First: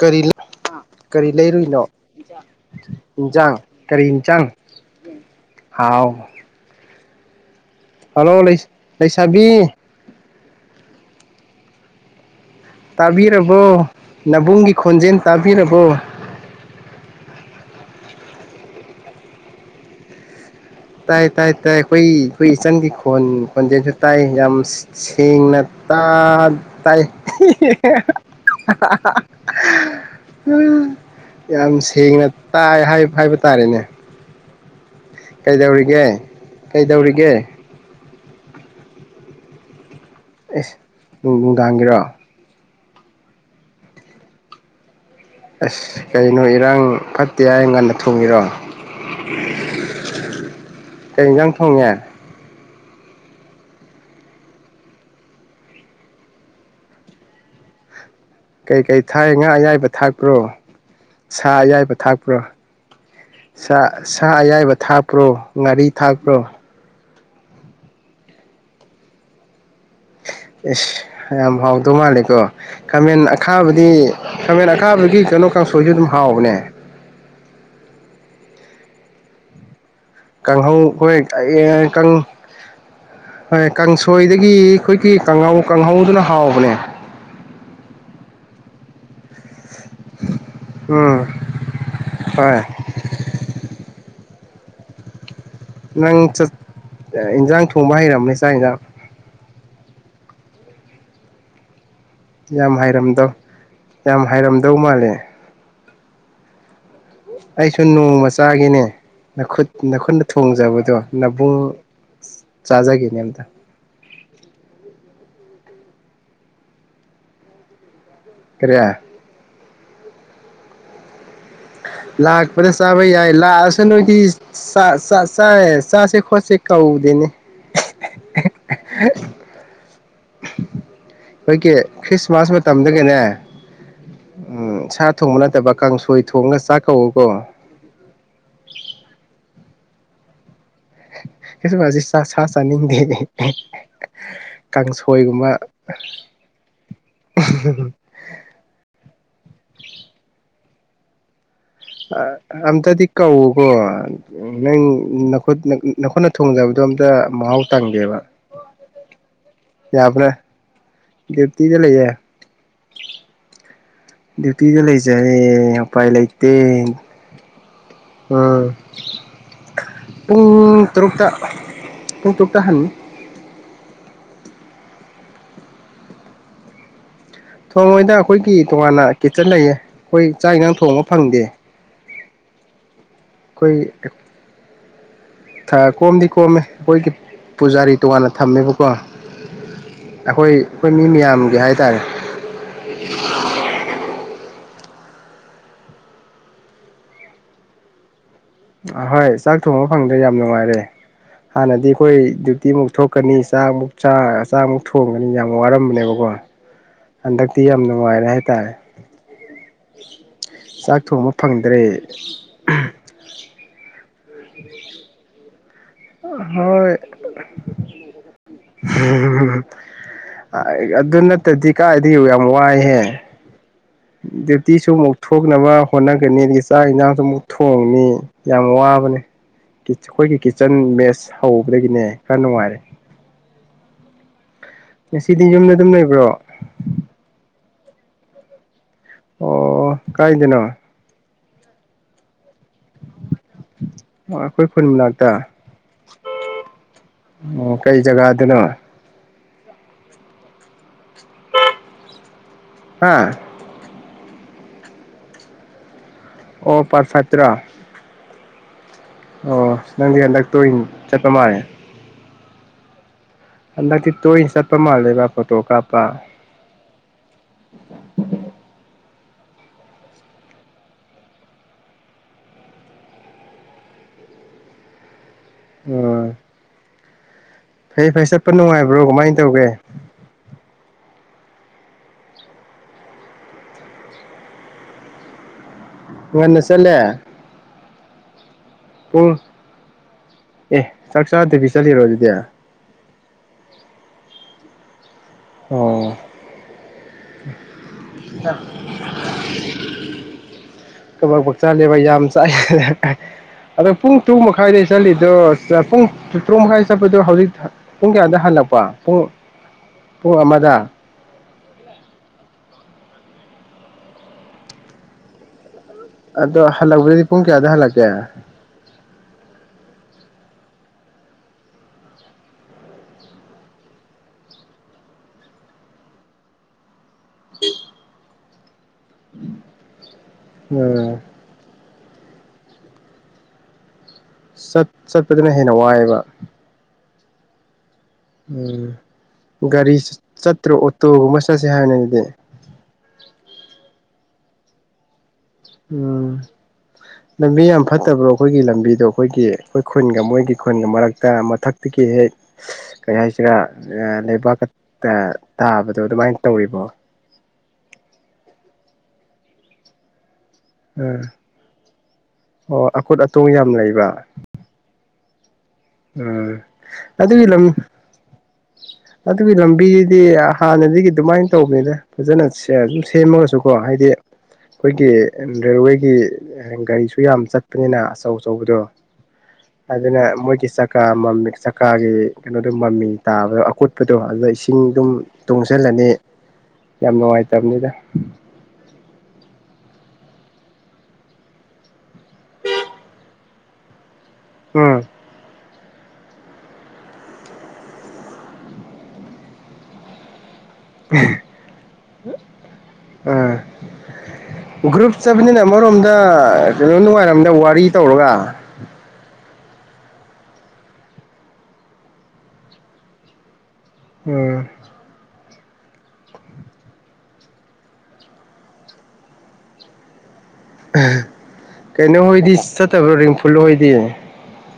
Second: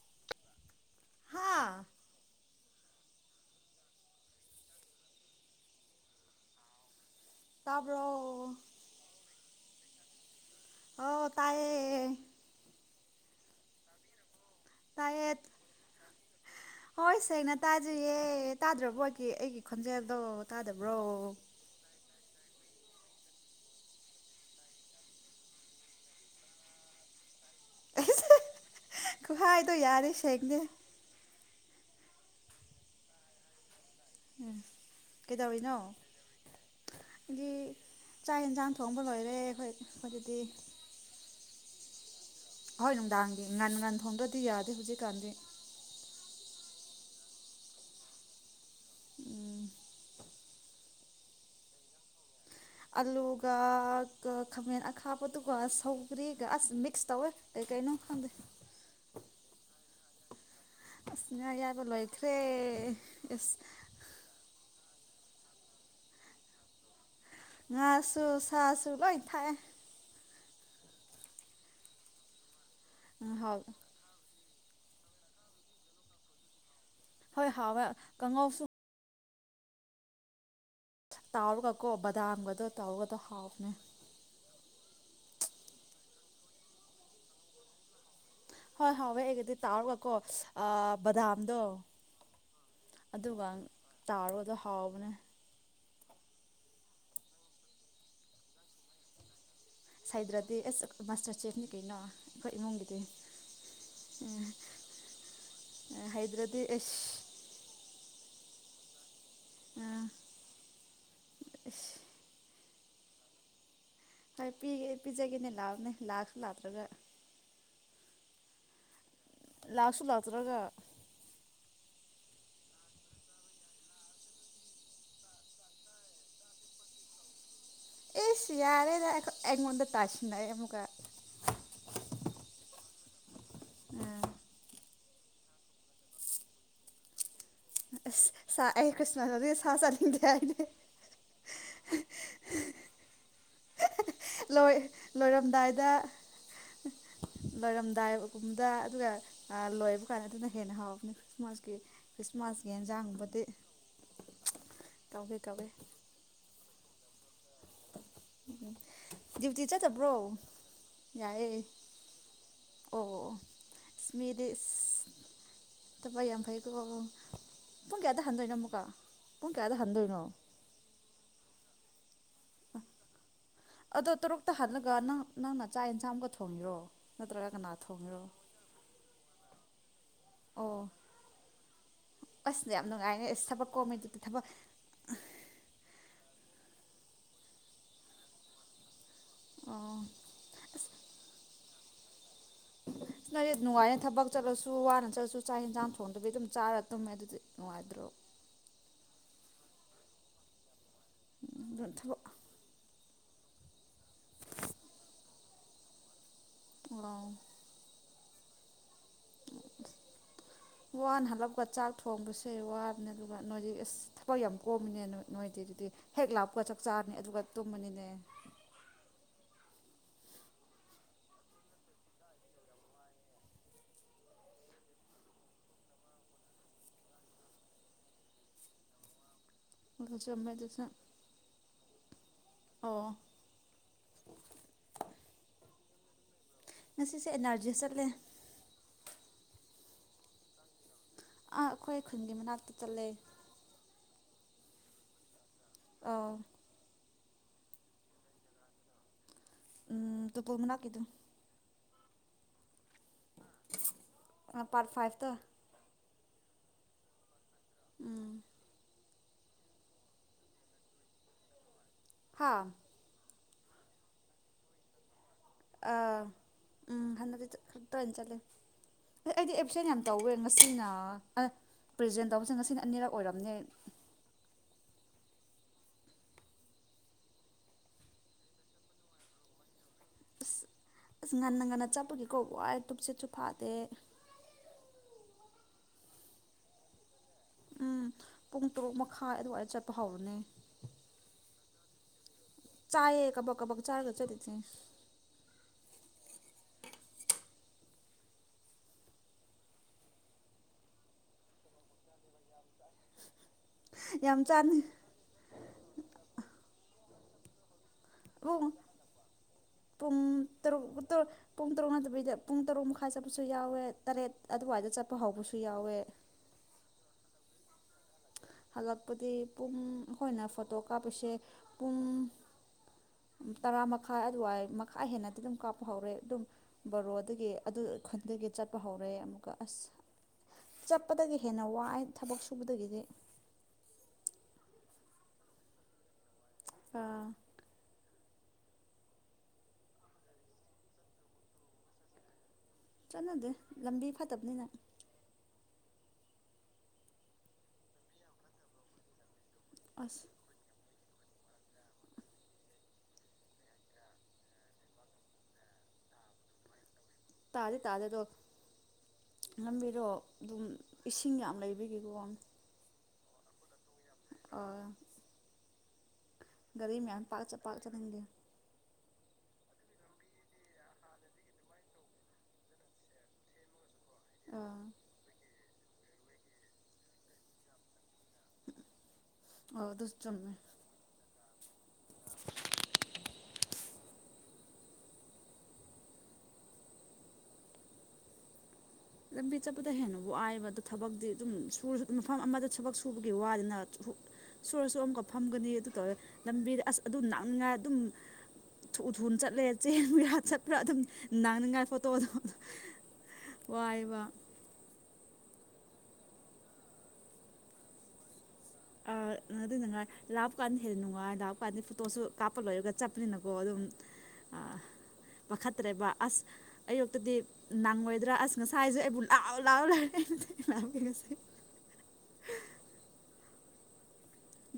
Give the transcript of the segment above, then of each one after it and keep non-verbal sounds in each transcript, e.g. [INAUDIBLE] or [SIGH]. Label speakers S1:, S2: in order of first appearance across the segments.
S1: ꯀꯔꯤ ꯀꯔꯤ ꯂꯩꯔꯨꯏꯅꯣ
S2: ꯍꯥꯥ
S1: ꯏꯟꯖꯥꯡ ꯀꯔꯤ ꯌꯦꯟꯁꯥꯡ ꯍꯥꯎ
S2: ꯇ
S1: ꯍꯜꯂꯣ ꯂꯩ ꯂꯩꯁꯥꯕꯤ
S2: ꯑꯣ ꯇꯥꯏꯌꯦ
S1: ꯇꯕꯤꯔꯕꯣ ꯅꯕꯨꯡꯒꯤ ꯈꯣꯟꯖꯦꯜ
S2: ꯇꯥꯏꯌꯦ
S1: ꯇꯥꯕꯤꯔꯕꯣ
S2: ꯇꯥꯏꯌꯦ ꯇꯥꯗ꯭ꯔꯕꯣꯒꯤ ꯑꯩꯒꯤ ꯈꯣꯟꯖꯦꯜꯗꯣ ꯇꯥꯗꯕ꯭ꯔꯣ
S1: ꯇꯥꯏ ꯇꯥꯏ ꯇꯥꯏ ꯍꯣꯏ ꯑꯩꯈꯣꯏ ꯏꯆꯟꯒꯤ ꯈꯣꯟ ꯈꯣꯟꯖꯦꯜꯁꯨ ꯇꯥꯏ ꯌꯥꯝ ꯁꯦꯡꯅ ꯇꯥ ꯇꯥꯏ
S2: ꯑꯩꯁꯦ ꯈꯨꯍꯥꯏꯗꯣ ꯌꯥꯔꯦ ꯁꯦꯡꯗꯦ
S1: ꯎꯝ ꯌꯥꯝ ꯁꯦꯡꯅ ꯇꯥꯏ ꯍꯥꯏꯕ ꯇꯥꯔꯦꯅꯦ
S2: ꯎꯝ ꯀꯩꯗꯧꯔꯤꯅꯣ
S1: ꯀꯩꯗꯧꯔꯤꯒꯦ ꯀꯩꯗꯧꯔꯤꯒꯦ
S2: ꯑꯩꯗꯤ ꯆꯥꯛ ꯌꯦꯟꯁꯥꯡ ꯊꯣꯡꯕ ꯂꯣꯏꯔꯦ ꯑꯩꯈꯣꯏ ꯑꯩꯈꯣꯏꯗꯗꯤ
S1: ꯑꯦꯁ ꯎꯝ ꯅꯨꯡꯗꯥꯡꯒꯤꯔꯣ
S2: ꯍꯣꯏ ꯅꯨꯡꯗꯥꯡꯒꯤ ꯉꯟ ꯉꯟ ꯊꯣꯡꯗ꯭ꯔꯗꯤ ꯌꯥꯗꯦ ꯍꯧꯖꯤꯛꯀꯥꯟꯗꯤ
S1: ꯑꯁ ꯀꯩꯅꯣ ꯏꯔꯥꯡ ꯐꯠꯇꯦ ꯍꯥꯏ ꯉꯟꯅ ꯊꯣꯡꯉꯤꯔꯣ
S2: ꯎꯝ
S1: [INAUDIBLE] ꯀꯩ ꯏꯟꯖꯥꯡ ꯊꯣꯡꯉꯦ
S2: ꯑꯂꯨꯒꯒ ꯈꯥꯃꯦꯟ ꯑꯈꯥꯕꯗꯨꯒ ꯁꯧꯒ꯭ꯔꯤꯒ ꯑꯁ ꯃꯤꯛꯁ ꯇꯧꯋꯦ ꯀꯩ ꯀꯩꯅꯣ ꯈꯪꯗꯦ
S1: ꯀꯩꯀꯩ ꯊꯥꯏ ꯉꯥ ꯑꯌꯥꯏꯕ ꯊꯥꯛꯄ꯭ꯔꯣ
S2: ꯑꯁ ꯉꯥ
S1: ꯁꯥ ꯑꯌꯥꯏꯕ
S2: ꯂꯣꯏꯈ꯭ꯔꯦ
S1: ꯊꯥꯛꯄ꯭ꯔꯣ
S2: ꯑꯁ
S1: ꯁꯥ ꯑꯌꯥꯏꯕ ꯊꯥꯛꯄ ꯄ꯭ꯔꯣ ꯉꯥꯔꯤ ꯊꯥꯛꯄ꯭ꯔꯣ
S2: ꯉꯥꯁꯨ ꯁꯥꯁꯨ ꯂꯣꯏ ꯊꯥꯛꯏ
S1: ꯏꯁ ꯌꯥꯝ ꯍꯥꯎꯗꯧ ꯃꯥꯜꯂꯦꯀꯣ ꯈꯥꯃꯦꯟ
S2: ꯎꯝ ꯍꯥꯎ
S1: ꯑꯈꯥꯕꯗꯤ ꯈꯥꯃꯦꯟ ꯑꯈꯥꯕꯒꯤ ꯀꯩꯅꯣ ꯀꯥꯡꯁꯣꯏꯁꯨ ꯑꯗꯨꯝ ꯍꯥꯎꯕꯅꯦ
S2: ꯍꯣꯏ ꯍꯥꯎꯋꯦ ꯀꯪꯉꯥꯎꯁꯨ
S1: ꯀꯥꯡꯍꯧ ꯍꯣꯏ
S2: ꯇꯥꯎꯔꯒꯀꯣ ꯕꯗꯥꯝꯒꯗꯣ ꯇꯧꯔꯒꯗꯣ
S1: ꯍꯣꯏ
S2: ꯍꯥꯎꯕꯅꯦ
S1: ꯀꯥꯡꯁꯣꯏꯗꯒꯤ ꯑꯩꯈꯣꯏꯒꯤ ꯀꯥꯡꯍꯧ ꯀꯥꯡꯍꯧꯗꯨꯅ ꯍꯥꯎꯕꯅꯦ
S2: ꯍꯣꯏ ꯍꯥꯎꯋꯦ ꯑꯩꯒꯗꯤ ꯇꯥꯎꯔꯒꯀꯣ
S1: ꯎꯝ
S2: ꯕꯗꯥꯝꯗꯣ
S1: ꯍꯣꯏ
S2: ꯑꯗꯨꯒ ꯇꯥꯎꯔꯣꯗꯣ ꯍꯥꯎꯕꯅꯦ
S1: ꯅꯪ ꯏꯟꯖꯥꯡ ꯊꯣꯡꯕ ꯍꯩꯔꯝꯅꯦ ꯆꯥꯛ ꯌꯦꯟꯖꯥꯡ
S2: ꯍꯩꯗ꯭ꯔꯗꯤ ꯑꯦꯁ ꯃꯥꯁꯇꯔ ꯆꯦꯐꯅꯤ ꯀꯩꯅꯣ ꯑꯩꯈꯣꯏ
S1: ꯌꯥꯝ
S2: ꯏꯃꯨꯡꯒꯤꯗꯤ
S1: ꯍꯥꯏꯔꯝꯗꯧ ꯌꯥꯝ ꯍꯥꯏꯔꯝꯗꯧ ꯃꯥꯜꯂꯦ
S2: ꯍꯩꯗ꯭ꯔꯥꯗꯤ ꯏꯁ
S1: ꯑꯩꯁꯨ ꯅꯣꯡꯃ ꯆꯥꯒꯦꯅꯦ ꯅꯈꯨꯠ
S2: ꯑꯥ
S1: ꯅꯥꯈꯨꯠꯅ ꯊꯣꯡꯖꯕꯗꯣ ꯅꯥꯕꯨꯡ
S2: ꯏꯁ
S1: ꯆꯥꯖꯒꯦꯅꯦ ꯑꯝꯇ
S2: ꯍꯣꯏ ꯄꯤꯒꯦ ꯄꯤꯖꯒꯦꯅꯦ ꯂꯥꯛꯑꯣꯅꯦ ꯂꯥꯛꯁꯨ ꯂꯥꯛꯇ꯭ꯔꯒ
S1: ꯀꯔꯤ
S2: ꯂꯥꯛꯁꯨ ꯂꯥꯛ ꯇ꯭ꯔꯒ
S1: ꯂꯥꯛꯄꯗ ꯆꯥꯕ ꯌꯥꯏ ꯂꯥꯛꯑꯁꯨ ꯅꯣꯏꯗꯤ ꯆꯥꯁꯦ ꯈꯣꯠꯁꯦ ꯀꯧꯗꯦꯅꯦ
S2: ꯑꯁ ꯌꯥꯔꯦꯗ ꯑꯩꯉꯣꯟꯗ ꯇꯥꯏꯁꯤꯟ
S1: ꯈꯣꯏꯒꯤ ꯈ꯭ꯔꯤꯁꯃꯥꯁ ꯃꯇꯝ ꯅꯒꯅꯦ
S2: ꯎꯝ
S1: ꯎꯝ ꯁꯥꯠ ꯊꯣꯡꯕ ꯅꯠꯇꯕ ꯀꯥꯡꯁꯣꯏ ꯊꯣꯡꯉꯒ ꯆꯥꯛ ꯀꯧꯎꯀꯣ
S2: ꯑꯁ ꯁꯥ ꯑꯩ ꯈ꯭ꯔꯤꯁꯃꯥꯁꯀꯤ ꯁꯥ ꯆꯥꯅꯤꯡꯗꯦ ꯍꯥꯏꯗꯤ
S1: ꯈ꯭ꯔꯤꯁꯃꯥꯁꯀꯤ ꯁꯥ ꯆꯅꯤꯡꯗꯦ
S2: ꯂꯣꯏ ꯂꯣꯏꯔꯝꯗꯥꯏꯗ ꯂꯣꯏꯔꯝꯗꯥꯏꯒꯨꯝꯗ ꯑꯗꯨꯒ ꯑ ꯂꯣꯏꯕ ꯀꯥꯟ ꯑꯗꯨꯅ ꯍꯦꯟꯅ ꯍꯥꯎꯕꯅꯦ ꯈ꯭ꯔꯤꯁꯃꯥꯁꯀꯤ
S1: ꯑꯝꯇꯗꯤ
S2: ꯌꯦꯟꯖꯥꯡꯒꯨꯝꯕꯗꯤ
S1: ꯀꯧꯎꯀꯣ ꯅꯪ
S2: ꯀꯧꯒꯦ ꯀꯧꯋꯦ
S1: ꯅꯈꯨꯠꯅ ꯊꯣꯡꯖꯕ ꯑꯗꯣꯝꯗ ꯃꯥꯍꯥꯎ ꯇꯪꯒꯦꯕ
S2: ꯎꯝ ꯗ꯭ꯌꯨꯇꯤ ꯆꯠꯇꯕ꯭ꯔꯣ
S1: ꯌꯥꯝꯕꯔꯥ
S2: ꯌꯥꯏꯌꯦ
S1: ꯗ꯭ꯌꯨꯇꯤꯗ ꯂꯩꯌꯦ
S2: ꯑꯣ ꯑꯣ ꯑꯁ ꯃꯤꯗꯤ ꯑꯁ
S1: ꯗ꯭ꯌꯨꯇꯤꯗ ꯂꯩꯖꯔꯦ ꯎꯄꯥꯏ
S2: ꯊꯕꯛ ꯌꯥꯝ
S1: ꯂꯩꯇꯦ
S2: ꯐꯩꯀꯣ ꯄꯨꯡ ꯀꯌꯥꯗ ꯍꯟꯗꯣꯏꯅꯣ
S1: ꯎꯝ
S2: ꯑꯃꯨꯛꯀ ꯄꯨꯡ ꯀꯌꯥꯗ ꯍꯟꯗꯣꯏꯅꯣ
S1: ꯄꯨꯡ ꯇꯔꯨꯛꯇ ꯄꯨꯡ ꯇꯥꯔꯨꯛꯇ ꯍꯟꯅꯤ
S2: ꯑꯗꯣ ꯇꯔꯨꯛꯇ ꯍꯜꯂꯒ ꯅꯪ ꯅꯪꯅ ꯆꯥꯛ ꯌꯦꯟꯁꯥꯡ ꯑꯃꯨꯛꯀ ꯊꯣꯡꯉꯤꯔꯣ ꯅꯠꯇ꯭ꯔꯒ ꯀꯅꯥ
S1: ꯊꯣꯡ ꯍꯣꯏꯗ
S2: ꯊꯣꯡꯉꯤꯔꯣ
S1: ꯑꯩꯈꯣꯏꯒꯤ ꯇꯣꯉꯥꯟꯅ ꯀꯤꯠꯆꯟ ꯂꯩꯌꯦ ꯑꯩꯈꯣꯏ ꯆꯥꯛ
S2: ꯑꯣ
S1: ꯏꯟꯁꯥꯡ ꯊꯣꯡꯕ ꯐꯪꯗꯦ
S2: ꯑꯁ ꯌꯥꯝꯅ ꯉꯥꯏꯅ ꯑꯦꯁ ꯊꯕꯛ
S1: ꯑꯩꯈꯣꯏ
S2: ꯀꯣꯝꯃꯦ ꯗꯨꯗꯤ ꯊꯕꯛ
S1: ꯀꯣꯝꯗꯤ ꯀꯣꯝꯃꯦ ꯑꯩꯈꯣꯏꯒꯤ ꯄꯨꯖꯥꯔꯤ ꯇꯣꯉꯥꯟꯅ ꯊꯝꯃꯦꯕꯀꯣ
S2: ꯑꯣ
S1: ꯑꯩꯈꯣꯏ
S2: ꯑꯁ
S1: ꯑꯩꯈꯣꯏ ꯃꯤ ꯃꯌꯥꯝꯒꯤ ꯍꯥꯏ [UNINTELLIGIBLE]
S2: ꯅꯣꯏꯗꯤ ꯅꯨꯡꯉꯥꯏꯅꯦ ꯊꯕꯛ ꯆꯠꯂꯁꯨ ꯨ ꯋꯥꯅ ꯆꯠꯂꯁꯨ ꯆꯥꯛ ꯌꯦꯟꯁꯥꯡ ꯊꯣꯡꯗꯕꯤꯒꯤ ꯑꯗꯨꯝ ꯆꯥꯔ ꯇꯨꯝꯃꯦ ꯑꯗꯨꯗꯤ ꯅꯨꯡꯉꯥꯏꯊ꯭ꯔꯣ
S1: ꯑꯍꯣꯏ ꯆꯥꯛ ꯊꯣꯡꯕ ꯐꯪꯗ꯭ꯔꯦ ꯌꯥꯝ ꯅꯨꯡꯉꯥꯏꯔꯦ ꯍꯥꯟꯅꯗꯤ
S2: ꯑꯗꯨ
S1: ꯑꯩꯈꯣꯏ
S2: ꯊꯕꯛ
S1: ꯗ꯭ꯌꯨꯇꯤꯃꯨꯛ ꯊꯣꯛ ꯊꯛꯀꯅꯤ ꯆꯥꯛ ꯃꯨꯛ ꯆ ꯆꯥꯛ ꯃꯨꯛ ꯊꯣꯡꯒꯅꯤ ꯌꯥꯝ ꯋꯥꯔꯝꯕꯅꯦꯕꯀꯣ
S2: ꯑꯣ
S1: ꯍꯟꯗꯛꯇꯤ ꯌꯥꯝ ꯅꯨꯡꯉꯥꯏꯔꯦ ꯍꯥꯏꯇꯥꯔꯦ ꯆꯥꯛ
S2: ꯋꯥꯅ
S1: ꯊꯣꯡꯕ
S2: ꯍꯜꯂꯛꯄ
S1: ꯐꯪꯗ꯭ꯔꯦ
S2: ꯆꯥꯛ ꯊꯣꯡꯕꯁꯦ ꯋꯥꯕꯅꯤ ꯑꯗꯨꯒ ꯅꯣꯏꯖꯤ ꯑꯁ ꯍꯣꯏ ꯌꯥꯝ ꯀꯣꯝꯃꯤꯅꯦ ꯅꯣꯏ ꯅꯣꯏꯗꯗꯤ ꯍꯦꯛ ꯂꯥꯞꯄꯒ ꯆꯥꯛ
S1: ꯍꯣꯏ
S2: ꯆꯥꯔꯅꯤ ꯑꯗꯨꯒ ꯇꯨꯝꯃꯅꯤꯅꯦ
S1: ꯑꯗꯨ ꯅꯠꯇꯗꯤ ꯀꯥꯏꯗꯤ ꯌꯥꯝ ꯋꯥꯏꯍꯦ ꯗ꯭ꯌꯨꯇꯤꯁꯨ ꯑꯃꯨꯛ ꯊꯣꯛꯣꯡꯅꯕ ꯍꯣꯠꯅꯒꯅꯤ ꯑꯗꯒꯤ ꯆꯥꯛ ꯏꯟꯁꯥꯡꯁꯨ ꯑꯃꯨꯛ ꯊꯣꯡꯅꯤ ꯌꯥꯝ ꯋꯥꯕꯅꯦ ꯑꯩꯈꯣꯏꯒꯤ
S2: ꯆꯨꯝꯃꯦ
S1: ꯀꯤꯠꯆꯟ
S2: ꯑꯗꯨꯁꯨ
S1: ꯃꯦꯁ ꯍꯧꯕꯗꯒꯤꯅꯦ ꯈꯔ ꯅꯨꯡꯉꯥꯏꯔꯦ
S2: ꯑꯣ
S1: ꯉꯁꯤꯗꯤ ꯌꯨꯝꯗ ꯑꯗꯨꯝ ꯂꯩꯕ꯭ꯔꯣ
S2: ꯉꯁꯤꯁꯦ ꯑꯦꯔꯖꯤ ꯆꯠꯂꯦ
S1: ꯑꯣ ꯀꯥꯏꯗꯅꯣ
S2: ꯥ ꯑꯩꯈꯣꯏ ꯈꯨꯟꯒꯤ ꯃꯅꯥꯛꯇ ꯆꯠꯂꯦ
S1: ꯑꯩꯈꯣꯏ ꯈꯨꯟ ꯃꯅꯥꯛꯇ
S2: ꯑ
S1: ꯎ ꯀꯩ ꯖꯒꯥꯗꯅꯣ
S2: ꯎꯝ ꯇꯨꯄꯣ ꯃꯅꯥ ꯀꯗꯨ
S1: ꯍꯥ
S2: ꯄꯔꯠ ꯐꯥꯏꯚ ꯇ
S1: ꯑꯣ ꯄꯔꯊꯇ꯭ꯔ
S2: ꯎꯝ
S1: ꯑꯣ ꯅꯪꯗꯤ ꯍꯟꯗꯛꯇ ꯆꯠꯄ ꯃꯥꯜꯂꯦ
S2: ꯍꯥ
S1: ꯑꯗꯗꯤ ꯇꯣ ꯍꯁꯥꯕ ꯄ ꯃꯥꯜꯂꯦꯕ ꯐꯣꯇꯣ
S2: ꯑ
S1: ꯀꯥꯞꯄ
S2: ꯎꯝ ꯍꯗꯤ ꯇꯅꯤ ꯆꯂꯦ ꯑꯁ ꯑꯩꯗꯤ ꯑꯦꯞꯁꯦꯟ ꯌꯥꯝ ꯇꯧꯋꯦ ꯉꯁꯤꯅ ꯄ꯭ꯔꯖꯦꯟ ꯇꯧꯕꯁꯦ ꯉꯁꯤꯅ ꯑꯅꯤꯔꯛ ꯑꯣꯏꯔꯝꯅꯦ
S1: ꯑ ꯐꯩ ꯐꯩ ꯆꯠꯄ ꯅꯨꯡꯉꯥꯏꯕ꯭ꯔꯣ ꯀꯃꯥꯏꯅ ꯇꯧꯒꯦ
S2: ꯑꯁ ꯉꯟꯅ ꯉꯟꯅ ꯆꯠꯄꯨꯒꯤꯀꯣ ꯋꯥꯏ ꯇꯨꯞꯆꯦꯠꯁꯨ ꯐꯥꯗꯦ
S1: ꯃꯟꯅꯁꯂꯦ
S2: ꯎꯝ ꯄꯨꯡ ꯇꯔꯨꯛ ꯃꯈꯥꯏ ꯑꯗꯨꯋꯥꯏꯗ ꯆꯠꯄ ꯍꯧꯔꯅꯦ
S1: ꯆꯂꯤꯔꯔꯕꯣ ꯑꯗꯨꯗꯤꯌꯥ
S2: ꯆꯥꯌꯦ ꯀ ꯄꯀ ꯄꯛ ꯆꯥꯒꯆ ꯇꯆꯦ
S1: ꯑꯣ ꯀꯕꯥꯛ ꯄꯛꯆꯥ ꯂꯦꯕ ꯌꯥꯝ ꯆꯥꯏ ꯑꯗꯣ ꯄꯨꯡ
S2: ꯌꯥꯝ
S1: ꯇꯔꯨ
S2: ꯆꯥꯅꯤ
S1: ꯃꯈꯥꯏꯗꯩ ꯆꯠꯂꯤꯗꯣ ꯄꯨꯡ ꯇ ꯇꯔꯨꯛ ꯃꯈꯥꯏ ꯆꯠꯄ ꯍꯧꯖꯤꯛ ꯄꯨꯡ ꯀꯌꯥꯗ ꯍꯜꯂꯛꯄ ꯄꯨꯡ ꯄꯨꯡ ꯑꯃꯗ
S2: ꯇꯔꯨꯛ ꯇꯔꯨꯛ ꯄꯨꯡ ꯇꯔꯨꯛ ꯅꯠꯇꯕꯤꯗ ꯄꯨꯡ ꯇꯔꯨꯛ ꯃꯈꯥꯏ ꯆꯠꯄꯁꯨ ꯌꯥꯎꯋꯦ ꯇꯔꯦꯠ ꯑꯗꯨꯋꯥꯏꯗ ꯆꯠꯄ ꯍꯧꯕꯁꯨ ꯌꯥꯎꯋꯦ
S1: ꯑꯗꯣ ꯍꯜꯂꯛꯄꯗꯗꯤ ꯄꯨꯡ ꯀꯌꯥꯗ ꯍꯜꯂꯛꯀꯦ
S2: ꯍꯜꯂꯛꯄꯗꯤ ꯄꯨꯡ ꯑꯩꯈꯣꯏꯅ ꯐꯣꯇꯣ ꯀꯥꯞꯄꯤꯁꯦ ꯄꯨꯡ ꯇꯔꯥ ꯃꯈꯥꯏ ꯑꯗꯨꯋꯥꯏ ꯃꯈꯥꯏ ꯍꯦꯟꯅꯗꯤ ꯑꯗꯨꯝ ꯀꯥꯞꯄ ꯍꯧꯔꯦ ꯑꯗꯨꯝ ꯕꯔꯣ ꯑꯗꯨ ꯈꯟꯒꯤ ꯆꯠꯄ ꯍꯧꯔꯑꯦ ꯑꯃꯨꯛꯀ ꯑꯁ
S1: ꯎꯝ
S2: ꯆꯠꯄꯗꯒꯤ ꯍꯦꯟꯅ ꯋꯥꯏ ꯊꯕꯛ ꯁꯨꯕꯗꯒꯤꯗꯤ
S1: ꯆꯠ ꯆꯠꯄꯗꯨꯅ ꯍꯦꯟꯅ ꯋꯥꯏꯑꯦꯕ
S2: ꯑꯥ
S1: ꯎꯝ ꯒꯥꯔꯤ ꯆꯠꯇ꯭ꯔꯣ ꯑꯣꯇꯣꯒꯨꯝꯕ ꯆꯠꯁꯦ ꯍꯥꯏꯕꯅꯤ ꯑꯗꯨꯗꯤ
S2: ꯆꯠꯅꯗꯦ ꯂꯝꯕꯤ ꯐꯠꯇꯕꯅꯤꯅ
S1: ꯎꯝ ꯂꯝꯕꯤ ꯌꯥꯝ ꯐꯠꯇꯕ꯭ꯔꯣ ꯑꯩꯈꯣꯏꯒꯤ ꯂꯝꯕꯤꯗꯣ ꯑꯩꯈꯣꯏꯒꯤ ꯑꯩꯈꯣꯏ ꯈꯨꯟꯒ
S2: ꯑꯁ
S1: ꯃꯣꯏꯒꯤ ꯈꯨꯟꯒ ꯃꯔꯛꯇ ꯃꯊꯛꯇꯒꯤ ꯍꯦꯛ ꯀꯔꯤ ꯍꯥꯏꯁꯤꯔꯥ ꯂꯩꯕꯥꯛꯀꯛꯇ ꯇꯥꯕꯗꯣ ꯑꯗꯨꯃꯥꯏꯅ ꯇꯧꯔꯤꯕꯣ
S2: ꯇꯥꯗꯦ ꯇꯥꯗꯦꯗꯣ ꯂꯝꯕꯤꯗꯣ ꯑꯗꯨꯝ ꯏꯁꯤꯡ ꯌꯥꯝ ꯂꯩꯕꯤꯒꯤꯀꯣ
S1: ꯑꯣ ꯑꯀꯨꯠ ꯑꯇꯣꯡ ꯌꯥꯝ ꯂꯩꯕ
S2: ꯑ
S1: ꯑ ꯑꯗꯨꯒꯤ
S2: ꯆꯠ
S1: ꯂꯝ
S2: ꯄꯥꯛ ꯆꯠꯅꯤꯡꯗꯦ
S1: ꯑꯗꯨꯒꯤ ꯂꯝꯕꯤꯗꯨꯗꯤ ꯍꯥꯟꯅꯗꯒꯤ ꯑꯗꯨꯃꯥꯏꯅ ꯇꯧꯕꯅꯤꯗ ꯐꯖꯅ ꯑꯗꯨꯝ ꯁꯦꯝꯃꯒꯁꯨꯀꯣ ꯍꯥꯏꯗꯤ
S2: ꯑꯥ
S1: ꯑꯩꯈꯣꯏꯒꯤ ꯔꯦꯜꯋꯦꯒꯤ ꯒꯥꯔꯤꯁꯨ ꯌꯥꯝ ꯆꯠꯄꯅꯤꯅꯁ ꯑꯆꯧ ꯑꯆꯧꯕꯗꯣ
S2: ꯑꯣ ꯑꯗꯨꯁꯨ
S1: ꯑꯗꯨꯅ
S2: ꯆꯨꯝꯃꯦ
S1: ꯃꯣꯏꯒꯤ ꯆꯀꯥꯒꯤ ꯀꯩꯅꯣꯗꯣ ꯃꯃꯤ ꯇꯥꯕꯗꯣ ꯑꯀꯨꯠꯄꯗꯣ ꯑꯗꯨꯗ ꯏꯁꯤꯡ ꯑꯗꯨꯝ ꯇꯨꯡꯁꯤꯜꯂꯅꯤ ꯌꯥꯝ ꯅꯨꯡꯉꯥꯏꯇꯕꯅꯤꯗ
S2: ꯂꯝꯕꯤ ꯆꯠꯄꯗ ꯍꯦꯟꯅꯕꯨ ꯋꯥꯏꯑꯕ ꯑꯗꯨ ꯊꯕꯛꯇꯤ ꯑꯗꯨꯝ ꯃꯐꯝ ꯑꯃꯗ ꯊꯕꯛ ꯁꯨꯕꯒꯤ ꯋꯥꯗꯅ ꯁꯣꯔꯁꯨ
S1: ꯎꯝ
S2: ꯑꯃ ꯀꯞ ꯐꯝꯒꯅꯤ ꯂꯝꯕꯤꯗ ꯑꯁ ꯑꯗꯨꯝ ꯅꯥꯛꯅꯤꯡꯉꯥꯏ ꯑꯗꯨꯝ ꯊꯨ ꯊꯨꯅ ꯆꯠꯂꯦ ꯆꯦꯟꯠ ꯄꯨꯔꯥ ꯑꯗꯨꯝ ꯅꯥꯡꯅꯤꯡꯉꯥꯏ ꯐꯣꯠꯇꯣ ꯑꯗꯨꯝ ꯀꯥꯏꯕ
S1: ꯆꯠꯠꯇꯕꯅꯤꯅ ꯑꯃꯔꯣꯝꯗ ꯀꯩꯅꯣ ꯅꯨꯡꯉꯥꯏꯔꯝꯗ ꯋꯥꯔꯤ ꯇꯧꯔꯒ
S2: ꯑꯗꯨꯅꯉꯥꯏ ꯂꯥꯛꯄ ꯀꯥꯟꯗ ꯍꯦꯟꯅ ꯅꯨꯡꯉꯥꯏ ꯂꯥꯛꯄ ꯀꯥꯟꯗꯗꯤ ꯐꯣꯇꯣꯁꯨ ꯀꯥꯞꯄ ꯂꯣꯏꯔꯒ ꯆꯠꯄꯅꯤꯅꯀꯣ ꯑꯗꯨꯝ
S1: ꯎꯝ
S2: ꯄꯥꯈꯠꯇ꯭ꯔꯦꯕ ꯑꯁ ꯑꯌꯨꯛꯇꯗꯤ ꯅꯪꯉꯣꯏꯗ꯭ꯔꯥ ꯑꯁ ꯉꯁꯥꯏꯁꯨ ꯑꯩꯕꯨ ꯂꯥꯎ ꯂꯥꯎ ꯂꯔꯦ
S1: ꯀꯩꯅꯣ ꯍꯣꯏꯗꯤ ꯆꯠꯇꯕ꯭ꯔ ꯑꯣꯏꯗꯤ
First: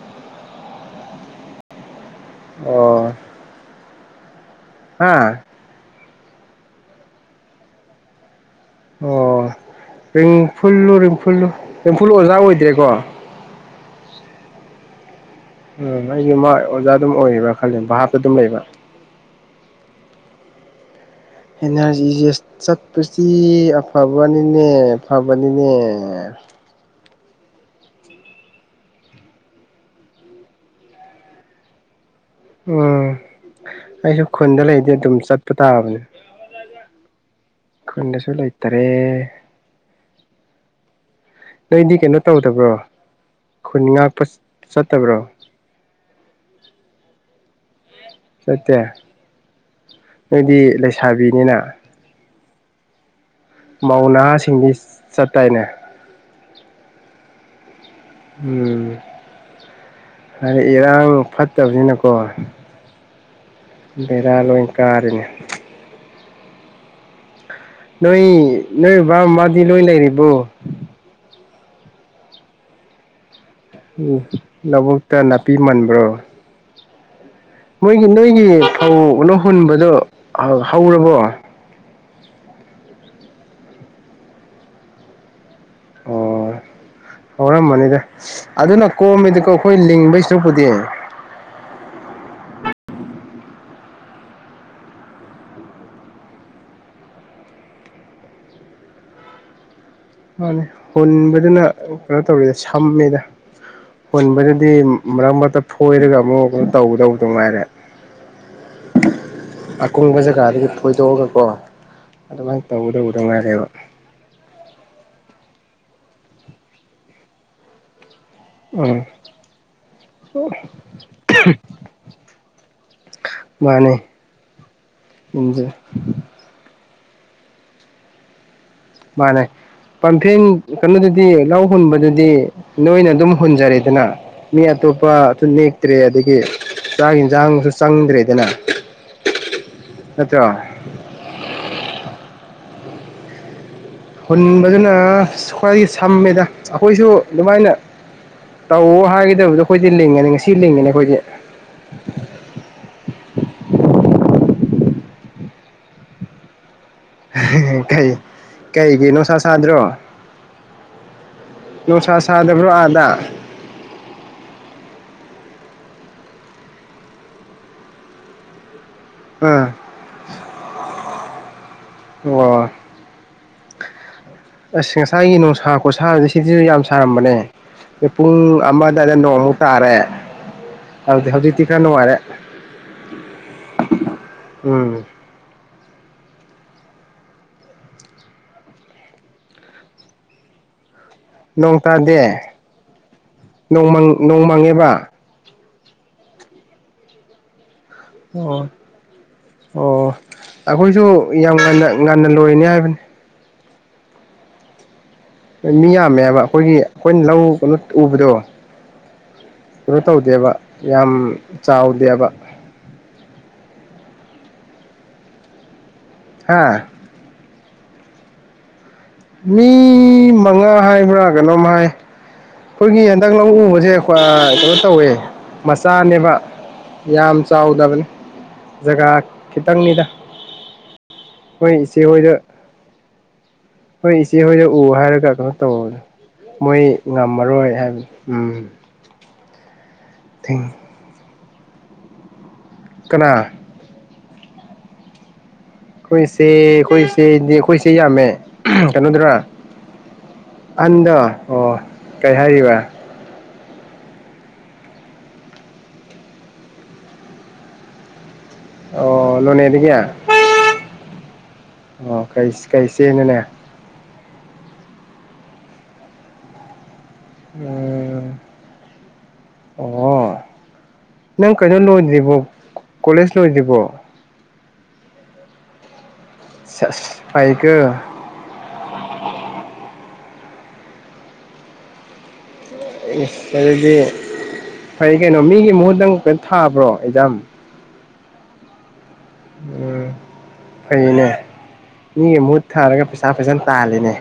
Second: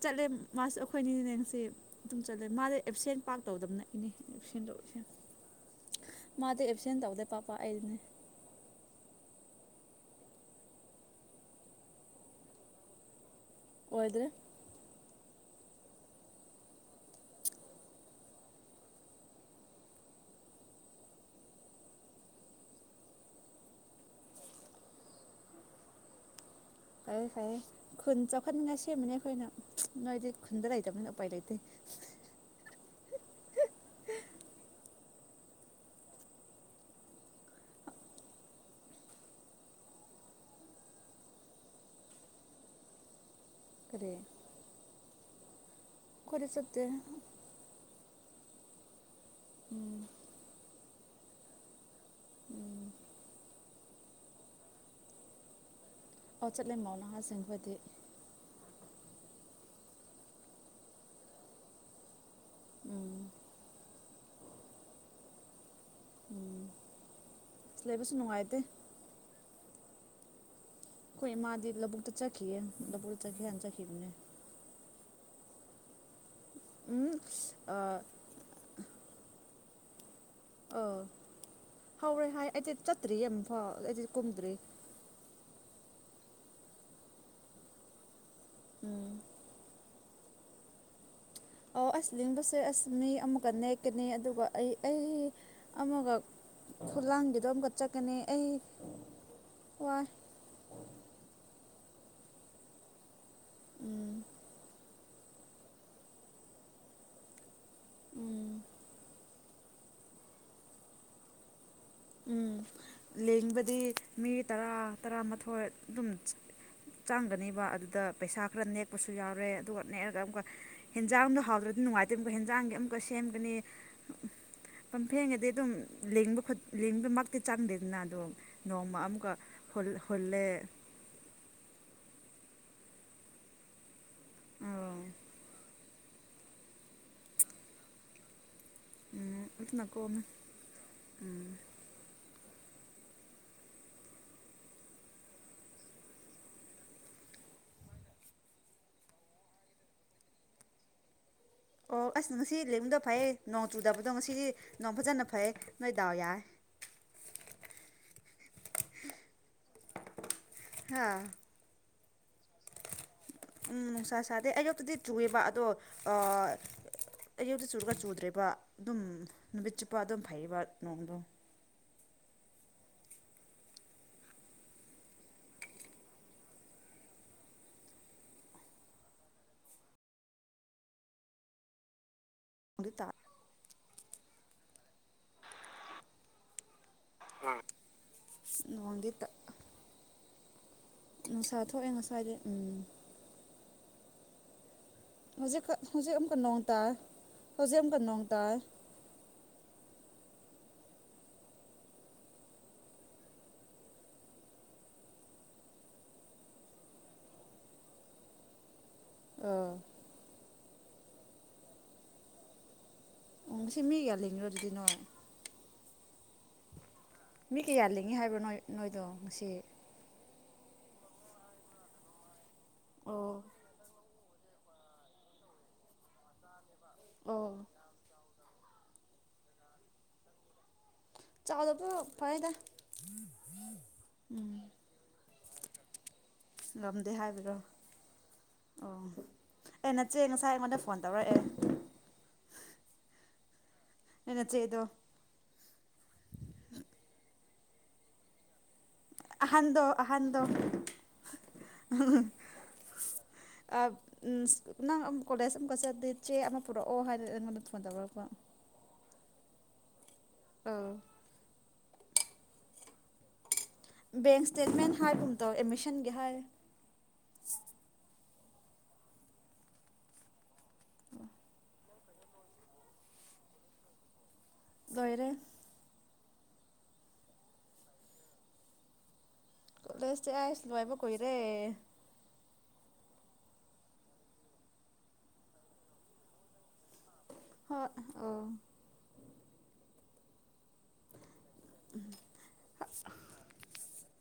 S2: ꯆꯠꯂꯦ ꯃꯥꯁꯨ ꯑꯩꯈꯣꯏꯅꯤ ꯉꯁꯤ ꯑꯗꯨꯝ ꯆꯠꯂꯦ ꯃꯥꯁꯦ
S1: ꯑꯣ
S2: ꯑꯦꯞꯁꯦꯟ ꯄꯥꯛ ꯇꯧꯗꯕꯅꯦ [UNINTELLIGIBLE]
S1: ꯍꯥ
S2: [UNINTELLIGIBLE] ꯃꯥꯗꯤ ꯑꯦꯞꯁꯦꯟ ꯇꯧꯗꯦ ꯄꯥꯛ ꯄꯥꯛ ꯑꯩꯅꯦ
S1: ꯑꯣ ꯔꯤꯝꯐꯨꯜꯂꯨ ꯔꯤꯡꯐꯨꯜꯂꯨ ꯔꯤꯝꯐꯨꯜ ꯑꯣꯖꯥ ꯑꯣꯏꯗ꯭ꯔꯦꯀꯣ
S2: ꯑꯣꯏꯣꯏꯗ꯭ꯔꯦ
S1: ꯎꯝ ꯑꯩꯒꯤ ꯃꯥ ꯑꯣꯖꯥ ꯑꯗꯨꯝ ꯑꯣꯏꯔꯤꯕ꯭ꯔꯥ ꯈꯜꯂ ꯚꯥꯞꯇ ꯑꯗꯨꯝ ꯂꯩꯕ ꯑꯦꯟ ꯑꯥꯔꯖꯤꯁꯦ ꯆꯠꯄꯁꯤ ꯑꯐꯕꯅꯤꯅꯦ ꯐꯕꯅꯤꯅꯦ
S2: ꯐꯔꯦ ꯐꯔꯦ ꯈꯨꯟ ꯆꯥꯎꯈꯠꯅꯤꯡꯉꯥꯏ ꯁꯦꯝꯕꯅꯦ ꯑꯩꯈꯣꯏꯅ ꯅꯣꯏꯗꯤ ꯈꯨꯟꯗ ꯂꯩꯇꯕꯅꯤꯅ ꯎꯄꯥꯏ ꯂꯩꯇꯦ
S1: ꯎꯝ ꯑꯩꯁꯨ ꯈꯨꯟꯗ ꯂꯩꯗꯤ ꯑꯗꯨꯝ ꯆꯠꯄ ꯇꯥꯕꯅꯦ ꯈꯨꯟꯗꯁꯨ ꯂꯩꯇꯔꯦ ꯅꯣꯏꯗꯤ ꯀꯩꯅꯣ ꯇꯧꯗꯕ꯭ꯔꯣ ꯈꯨꯨꯟ
S2: ꯀꯔꯤ
S1: ꯉꯥꯛꯄ ꯆꯠ ꯇ ꯥꯕ꯭ꯔꯣ
S2: ꯑꯩꯈꯣꯏꯗꯤ ꯆꯠꯇꯦ
S1: ꯆꯠꯇꯦ
S2: ꯎꯝ
S1: ꯅꯣꯏꯗꯤ ꯂꯩꯁꯥꯕꯤꯅꯤꯅ
S2: ꯎꯝ
S1: ꯃꯧ ꯅꯍꯥꯁꯤꯡꯗꯤ ꯆꯠꯇꯥꯏꯅꯦ
S2: ꯑꯧ ꯆꯠꯂꯦ ꯃꯧꯅꯍꯥꯁꯤꯡꯕꯨꯗꯤ
S1: ꯎꯝ ꯍꯥꯏꯗꯤ. ꯏꯔꯥꯡ ꯐꯠꯇꯕꯅꯤꯅꯀꯣ
S2: ꯎꯝ
S1: ꯕꯦꯔꯥ ꯂꯣꯏꯟ ꯀꯥꯔꯦꯅꯦ
S2: ꯎꯝ ꯑꯁ ꯂꯩꯕꯁꯨ
S1: ꯅꯣꯏ
S2: ꯅꯨꯡꯉꯥꯏꯇꯦ
S1: ꯅꯣꯏ ꯕꯕꯥ ꯃꯃꯥ ꯂꯣꯏꯟ ꯂꯩꯔꯤꯕꯣ
S2: ꯃꯥꯗꯥ ꯂꯧꯕꯨꯛꯇ ꯆꯠꯈꯤꯌꯦ ꯂꯧꯕꯨꯛꯇ ꯆꯠꯈꯤꯌꯦ
S1: ꯎꯝ ꯂꯧꯕꯨꯛꯇ ꯈꯔꯥ ꯅꯥꯄꯤ ꯃꯟꯕ꯭ꯔꯣ
S2: ꯎꯝ ꯑꯥ
S1: ꯅꯣꯏꯒꯤ ꯅꯣꯏꯒꯥ ꯐꯧ ꯄꯨꯟꯕꯗꯣ
S2: ꯑꯥ
S1: ꯍꯧꯔꯕꯣ
S2: ꯍꯧꯔꯦ ꯍꯥꯏ ꯑꯩꯗꯤ ꯆꯠꯇ꯭ꯔꯤꯌꯦ ꯑꯃꯐꯥꯎ ꯑꯩꯗꯤ ꯀꯨꯝꯗ꯭ꯔꯤ
S1: ꯑꯣ ꯍꯧꯔꯝꯃꯅꯤꯗ ꯑꯗꯨꯅ
S2: ꯎꯝ
S1: ꯀꯣꯝꯗꯨꯗꯀꯣ ꯀꯣꯈꯣꯏ ꯂꯤꯡꯕꯩ ꯁꯔꯨꯛꯄꯨꯗꯤ
S2: ꯑꯧ ꯑꯁ ꯂꯤꯕꯁꯦ ꯑꯁ ꯃꯤ ꯑꯃꯨꯛꯀ ꯅꯦꯛꯀꯅꯤ ꯑꯗꯨꯒ ꯑꯩ ꯑꯩ ꯑꯃꯒ ꯈꯨꯂꯥꯡꯒꯤꯗꯣ ꯑꯃꯨꯛꯀ ꯆꯠꯀꯅꯤ ꯑꯩ ꯋꯥꯏ
S1: ꯃꯥꯅꯤ ꯍꯨꯟꯕꯗꯨꯅ ꯀꯩꯅꯣ ꯇꯧꯔꯤꯗ ꯁꯝꯃꯦꯗ
S2: ꯎꯝ
S1: ꯍꯨꯟꯕꯗꯨꯗꯤ ꯃꯔꯛ ꯃꯔꯛꯇ ꯐꯣꯏꯔꯒ ꯑꯃꯨꯛ ꯀꯩꯅꯣ ꯇꯧꯒꯗꯧꯕꯗꯨ ꯉꯥꯏꯔꯦ
S2: ꯎꯝ
S1: ꯑꯀꯨꯡꯕ ꯖꯒꯥꯗꯒꯤ ꯊꯣꯏꯗꯣꯛꯑꯒ ꯀꯣ
S2: ꯎꯝ ꯂꯤꯡꯕꯗꯤ ꯃꯤ ꯇꯔꯥ ꯇꯔꯥꯃꯥꯊꯣꯏ ꯍꯣꯏ ꯑꯗꯨꯝ ꯆꯡꯒꯅꯤꯕ ꯑꯗꯨꯗ ꯄꯩꯁꯥ ꯈꯔ
S1: ꯎꯝ
S2: ꯅꯦꯛꯄꯁꯨ ꯌꯥꯎꯔꯦ ꯑꯗꯨꯒ ꯅꯦꯛꯑꯒ ꯑꯃꯨꯛꯀ ꯍꯦꯟꯖꯥꯡꯗꯣ ꯍꯥꯎꯗ꯭ꯔꯗꯤ ꯅꯨꯡꯉꯥꯏꯇꯦ ꯑꯃꯨꯛꯀ ꯍꯦꯟꯖꯥꯡꯒꯤ ꯑꯃꯨꯛꯀ ꯁꯦꯝꯒꯅꯤ
S1: ꯃꯥꯅꯤ
S2: ꯄꯝꯐꯦꯟꯒꯗꯤ ꯑꯗꯨꯝ ꯂꯤꯡꯕ ꯂꯤꯡꯕꯃꯛꯇꯤ ꯆꯪꯗꯦꯗꯅ ꯗꯨ
S1: ꯃꯥꯅꯤ ꯄꯝꯐꯦꯟ ꯀꯩꯅꯣꯗꯨꯗꯤ ꯂꯧ ꯍꯨꯟꯕꯗꯨꯗꯤ ꯍꯥꯏꯗꯤ ꯅꯣꯏꯅ ꯑꯗꯨꯝ ꯍꯨꯟꯖꯔꯦꯗꯅ ꯃꯤ
S2: ꯎꯝ
S1: ꯑꯇꯣꯞꯄꯁꯨ ꯅꯦꯛꯇ꯭ꯔꯦ ꯑꯗꯒꯤ ꯆꯥꯛ ꯌꯦꯟꯁꯥꯡꯁꯨ ꯆꯪꯗ꯭ꯔꯦꯗꯅ
S2: ꯎꯝ ꯑꯗꯨꯅ ꯀꯣꯝꯃꯦ
S1: ꯅꯠꯇ꯭ꯔꯣ
S2: ꯎꯝ
S1: ꯍꯨꯟꯕꯗꯨꯅ ꯈ꯭ꯋꯥꯏꯗꯒꯤ ꯁꯝꯃꯦꯗ ꯑꯩꯈꯣꯏꯁꯨ ꯑꯗꯨꯃꯥꯏꯅ ꯇꯧ ꯍꯥꯏꯒꯗꯕꯗꯣ ꯑꯩꯈꯣꯏꯗꯤ ꯂꯤꯡꯉꯅꯤ ꯉꯁꯤ ꯂꯤꯡꯉꯅꯤ ꯑꯩꯈꯣꯏꯗꯤ
S2: ꯑꯣ ꯑꯁ ꯉꯁꯤ ꯂꯤꯡꯕꯗꯣ ꯐꯩꯌꯦ ꯅꯣꯡ ꯆꯨꯗꯕꯗꯣ ꯉꯁꯤꯗꯤ ꯅꯣꯡ ꯐꯖꯅ ꯐꯩ ꯅꯣꯏ ꯗꯥꯎ ꯌꯥꯏ
S1: ꯀꯩ ꯀꯩꯒꯤꯅꯣ ꯁꯥꯗ꯭ꯔꯣ
S2: ꯍꯥ
S1: ꯅꯨꯡꯁꯥ ꯁꯥꯗꯕ꯭ꯔꯣ ꯑꯥꯗ
S2: ꯎꯝ ꯅꯨꯡꯁꯥ ꯁꯥꯗꯦ ꯑꯌꯨꯛꯇꯗꯤ ꯆꯨꯑꯦꯕ ꯑꯗꯣ ꯑꯌꯨꯛꯇ ꯆꯨꯔꯒ ꯆꯨꯗ꯭ꯔꯦꯕ ꯑꯗꯨꯝ
S1: ꯑꯥ
S2: ꯅꯨꯃꯤꯠ ꯆꯨꯞꯄ ꯑꯗꯨꯝ ꯐꯩꯕ ꯅꯣꯡꯗꯣ
S1: ꯍꯣꯏ ꯑꯁ ꯉꯁꯥꯏꯒꯤ ꯅꯨꯡꯁꯥ ꯈꯨꯣꯠꯁꯥꯕꯁꯦ ꯁꯤꯁꯤꯁꯨ ꯌꯥꯝ ꯁꯥꯔꯝꯕꯅꯦ ꯑꯗ ꯄꯨꯡ ꯑꯃꯗꯗ ꯅꯣꯡꯃꯨꯛ ꯇꯥꯔꯦ ꯑꯗꯨꯗꯤ ꯍꯧꯖꯤꯛꯇꯤ ꯈꯔ ꯅꯨꯡꯉꯥꯏꯔꯦ
S2: ꯅꯣꯡꯗꯤ ꯇꯥ
S1: ꯎꯝ
S2: ꯅꯣꯡꯗꯤ ꯇꯥ ꯅꯨꯡꯁꯥ ꯊꯣꯛꯑꯦ ꯉꯁꯥꯏꯗꯤ ꯎꯝ
S1: ꯅꯣꯡ ꯃꯪ ꯅꯣꯡꯃꯡꯉꯤꯕ
S2: ꯍꯧꯖꯤꯛ ꯍꯧꯖꯤꯛ ꯑꯃꯨꯛꯀ ꯅꯣꯡ ꯇꯥꯏ ꯍꯧꯖꯤꯛ ꯅꯣꯡ ꯇꯥꯏꯌꯦ
S1: ꯑꯣ ꯑꯣ ꯑꯩꯈꯣꯏꯁꯨ ꯌꯥꯝ ꯉꯟꯅ ꯉꯟꯅ ꯂꯣꯏꯔꯅꯤ ꯍꯥꯏꯕꯅꯤ ꯃꯤ ꯌꯥꯝꯃꯦꯕ ꯑꯩꯈꯣꯏꯒꯤ ꯑꯩꯈꯣꯏꯅ ꯂꯧ ꯀꯩꯅꯣ ꯎꯕꯗꯣ
S2: ꯑꯥ
S1: ꯀꯩꯅꯣ ꯇꯧꯗꯦꯕ ꯌꯥꯝ ꯆꯥꯎꯗꯦꯕ
S2: ꯎꯝ ꯉꯁꯤ ꯃꯤꯒ ꯂꯤꯡꯉꯤꯔꯣ ꯑꯗꯨ ꯑꯗꯨꯗꯤ ꯅꯣꯏ
S1: ꯑꯥ
S2: ꯃꯤ ꯀꯌꯥ ꯂꯤꯉꯤ ꯍꯥꯏꯕꯣ ꯅꯣꯏ ꯅꯣꯏ
S1: ꯃꯤ ꯃꯉꯥ ꯍꯥꯏꯕ꯭ꯔꯥ ꯀꯩꯅꯣꯝ ꯍꯥꯏ ꯑꯩꯈꯣꯏꯒꯤ ꯍꯟꯗꯛ
S2: ꯑꯣ
S1: ꯂꯧ ꯎꯕꯁꯦ ꯀꯩꯅꯣ ꯇꯧꯋꯦ ꯃꯆꯥꯅꯦꯕ ꯌꯥꯝ
S2: ꯑꯣ
S1: ꯆꯥꯎꯗꯕꯅꯤ ꯖꯒꯥ ꯈꯤꯇꯪꯅꯤꯗ ꯍꯣꯏ
S2: ꯆꯥꯎꯗꯕꯗꯣ
S1: ꯏꯆꯦꯍꯣꯏꯗ
S2: ꯐꯩꯗ
S1: ꯍꯣꯏ ꯏꯆꯦ ꯍꯣꯏꯗ ꯎ ꯍꯥꯏꯔꯒꯀꯑꯣ ꯇꯧꯕꯅꯦ ꯃꯣꯏ
S2: ꯉꯝꯗꯦ ꯍꯥꯏꯕꯗꯣ
S1: ꯉꯝꯃꯔꯣꯏ ꯍꯥꯏꯕꯅꯦ ꯎꯝ
S2: ꯑꯩ ꯅꯆꯦ ꯉꯁꯥꯏ
S1: ꯊꯦꯡ
S2: ꯑꯩꯉꯣꯟꯗ ꯐꯣꯟ ꯇꯧꯔꯛꯑꯦ
S1: ꯀꯅꯥ
S2: ꯅꯣꯏ ꯅꯆꯦꯗꯣ
S1: ꯑꯩꯈꯣꯏꯆꯦ ꯑꯩꯈꯣꯏꯆꯦꯗꯤ ꯑꯩꯈꯣꯏꯆꯦ ꯌꯥꯝꯃꯦ ꯀꯩꯅꯣꯗꯨꯔꯥ
S2: ꯑꯍꯟꯗꯣ ꯑꯍꯟꯗꯣ
S1: ꯑꯍꯟꯗꯣ ꯑꯣ ꯀꯩ ꯍꯥꯏꯔꯤꯕ
S2: ꯑ ꯎꯝ ꯅꯪ ꯑꯃꯨꯛ ꯀꯣꯂꯦꯖ ꯑꯃꯨꯛꯀ ꯆꯠꯂꯗꯤ ꯆꯦ ꯑꯃ ꯄꯨꯔꯛꯑꯣ ꯍꯥꯏꯅ ꯑꯩꯉꯣꯟꯗ ꯐꯣꯟꯇꯧꯔꯛꯄ
S1: ꯑꯣ ꯂꯣꯅꯦꯗꯤꯒ
S2: ꯑꯧ
S1: ꯑꯣ ꯀꯩ ꯀꯩ ꯆꯦꯅꯣꯅꯦ
S2: ꯕꯦꯡ ꯏꯁꯇꯦꯠꯃꯦꯟ ꯍꯥꯏꯕ ꯑꯃ ꯇꯧꯋꯦ ꯑꯦꯠꯃꯤꯁꯟꯒꯤ ꯍꯥꯏꯌꯦ
S1: ꯎꯝ ꯑꯣ ꯅꯪ ꯀꯩꯅꯣ ꯂꯣꯏꯗ꯭ꯔꯤꯕꯣ ꯀꯣꯂꯦꯖ ꯂꯣꯏꯗ꯭ꯔꯤꯕꯣ
S2: ꯂꯣꯏꯔꯦ
S1: ꯄꯥꯏꯀꯣ
S2: ꯀꯣꯂꯦꯁꯇꯤ ꯑꯁ ꯂꯣꯏꯕ ꯀꯨꯏꯔꯦ
S1: ꯑꯗꯨꯗꯤ ꯐꯩ ꯀꯩꯅꯣ ꯃꯤꯒꯤ ꯃꯍꯨꯠ ꯅꯪ ꯀꯩꯅꯣ ꯊꯥꯕ꯭ꯔꯣ ꯑꯦꯛꯖꯥꯝ
S2: ꯑꯧ
S1: ꯎꯝ ꯐꯩꯅꯦ ꯃꯤꯒꯤ ꯃꯍꯨꯠ ꯊꯥꯔꯒ ꯄꯩꯁꯥ ꯐꯖꯅ ꯇꯥꯜꯂꯦꯅꯦ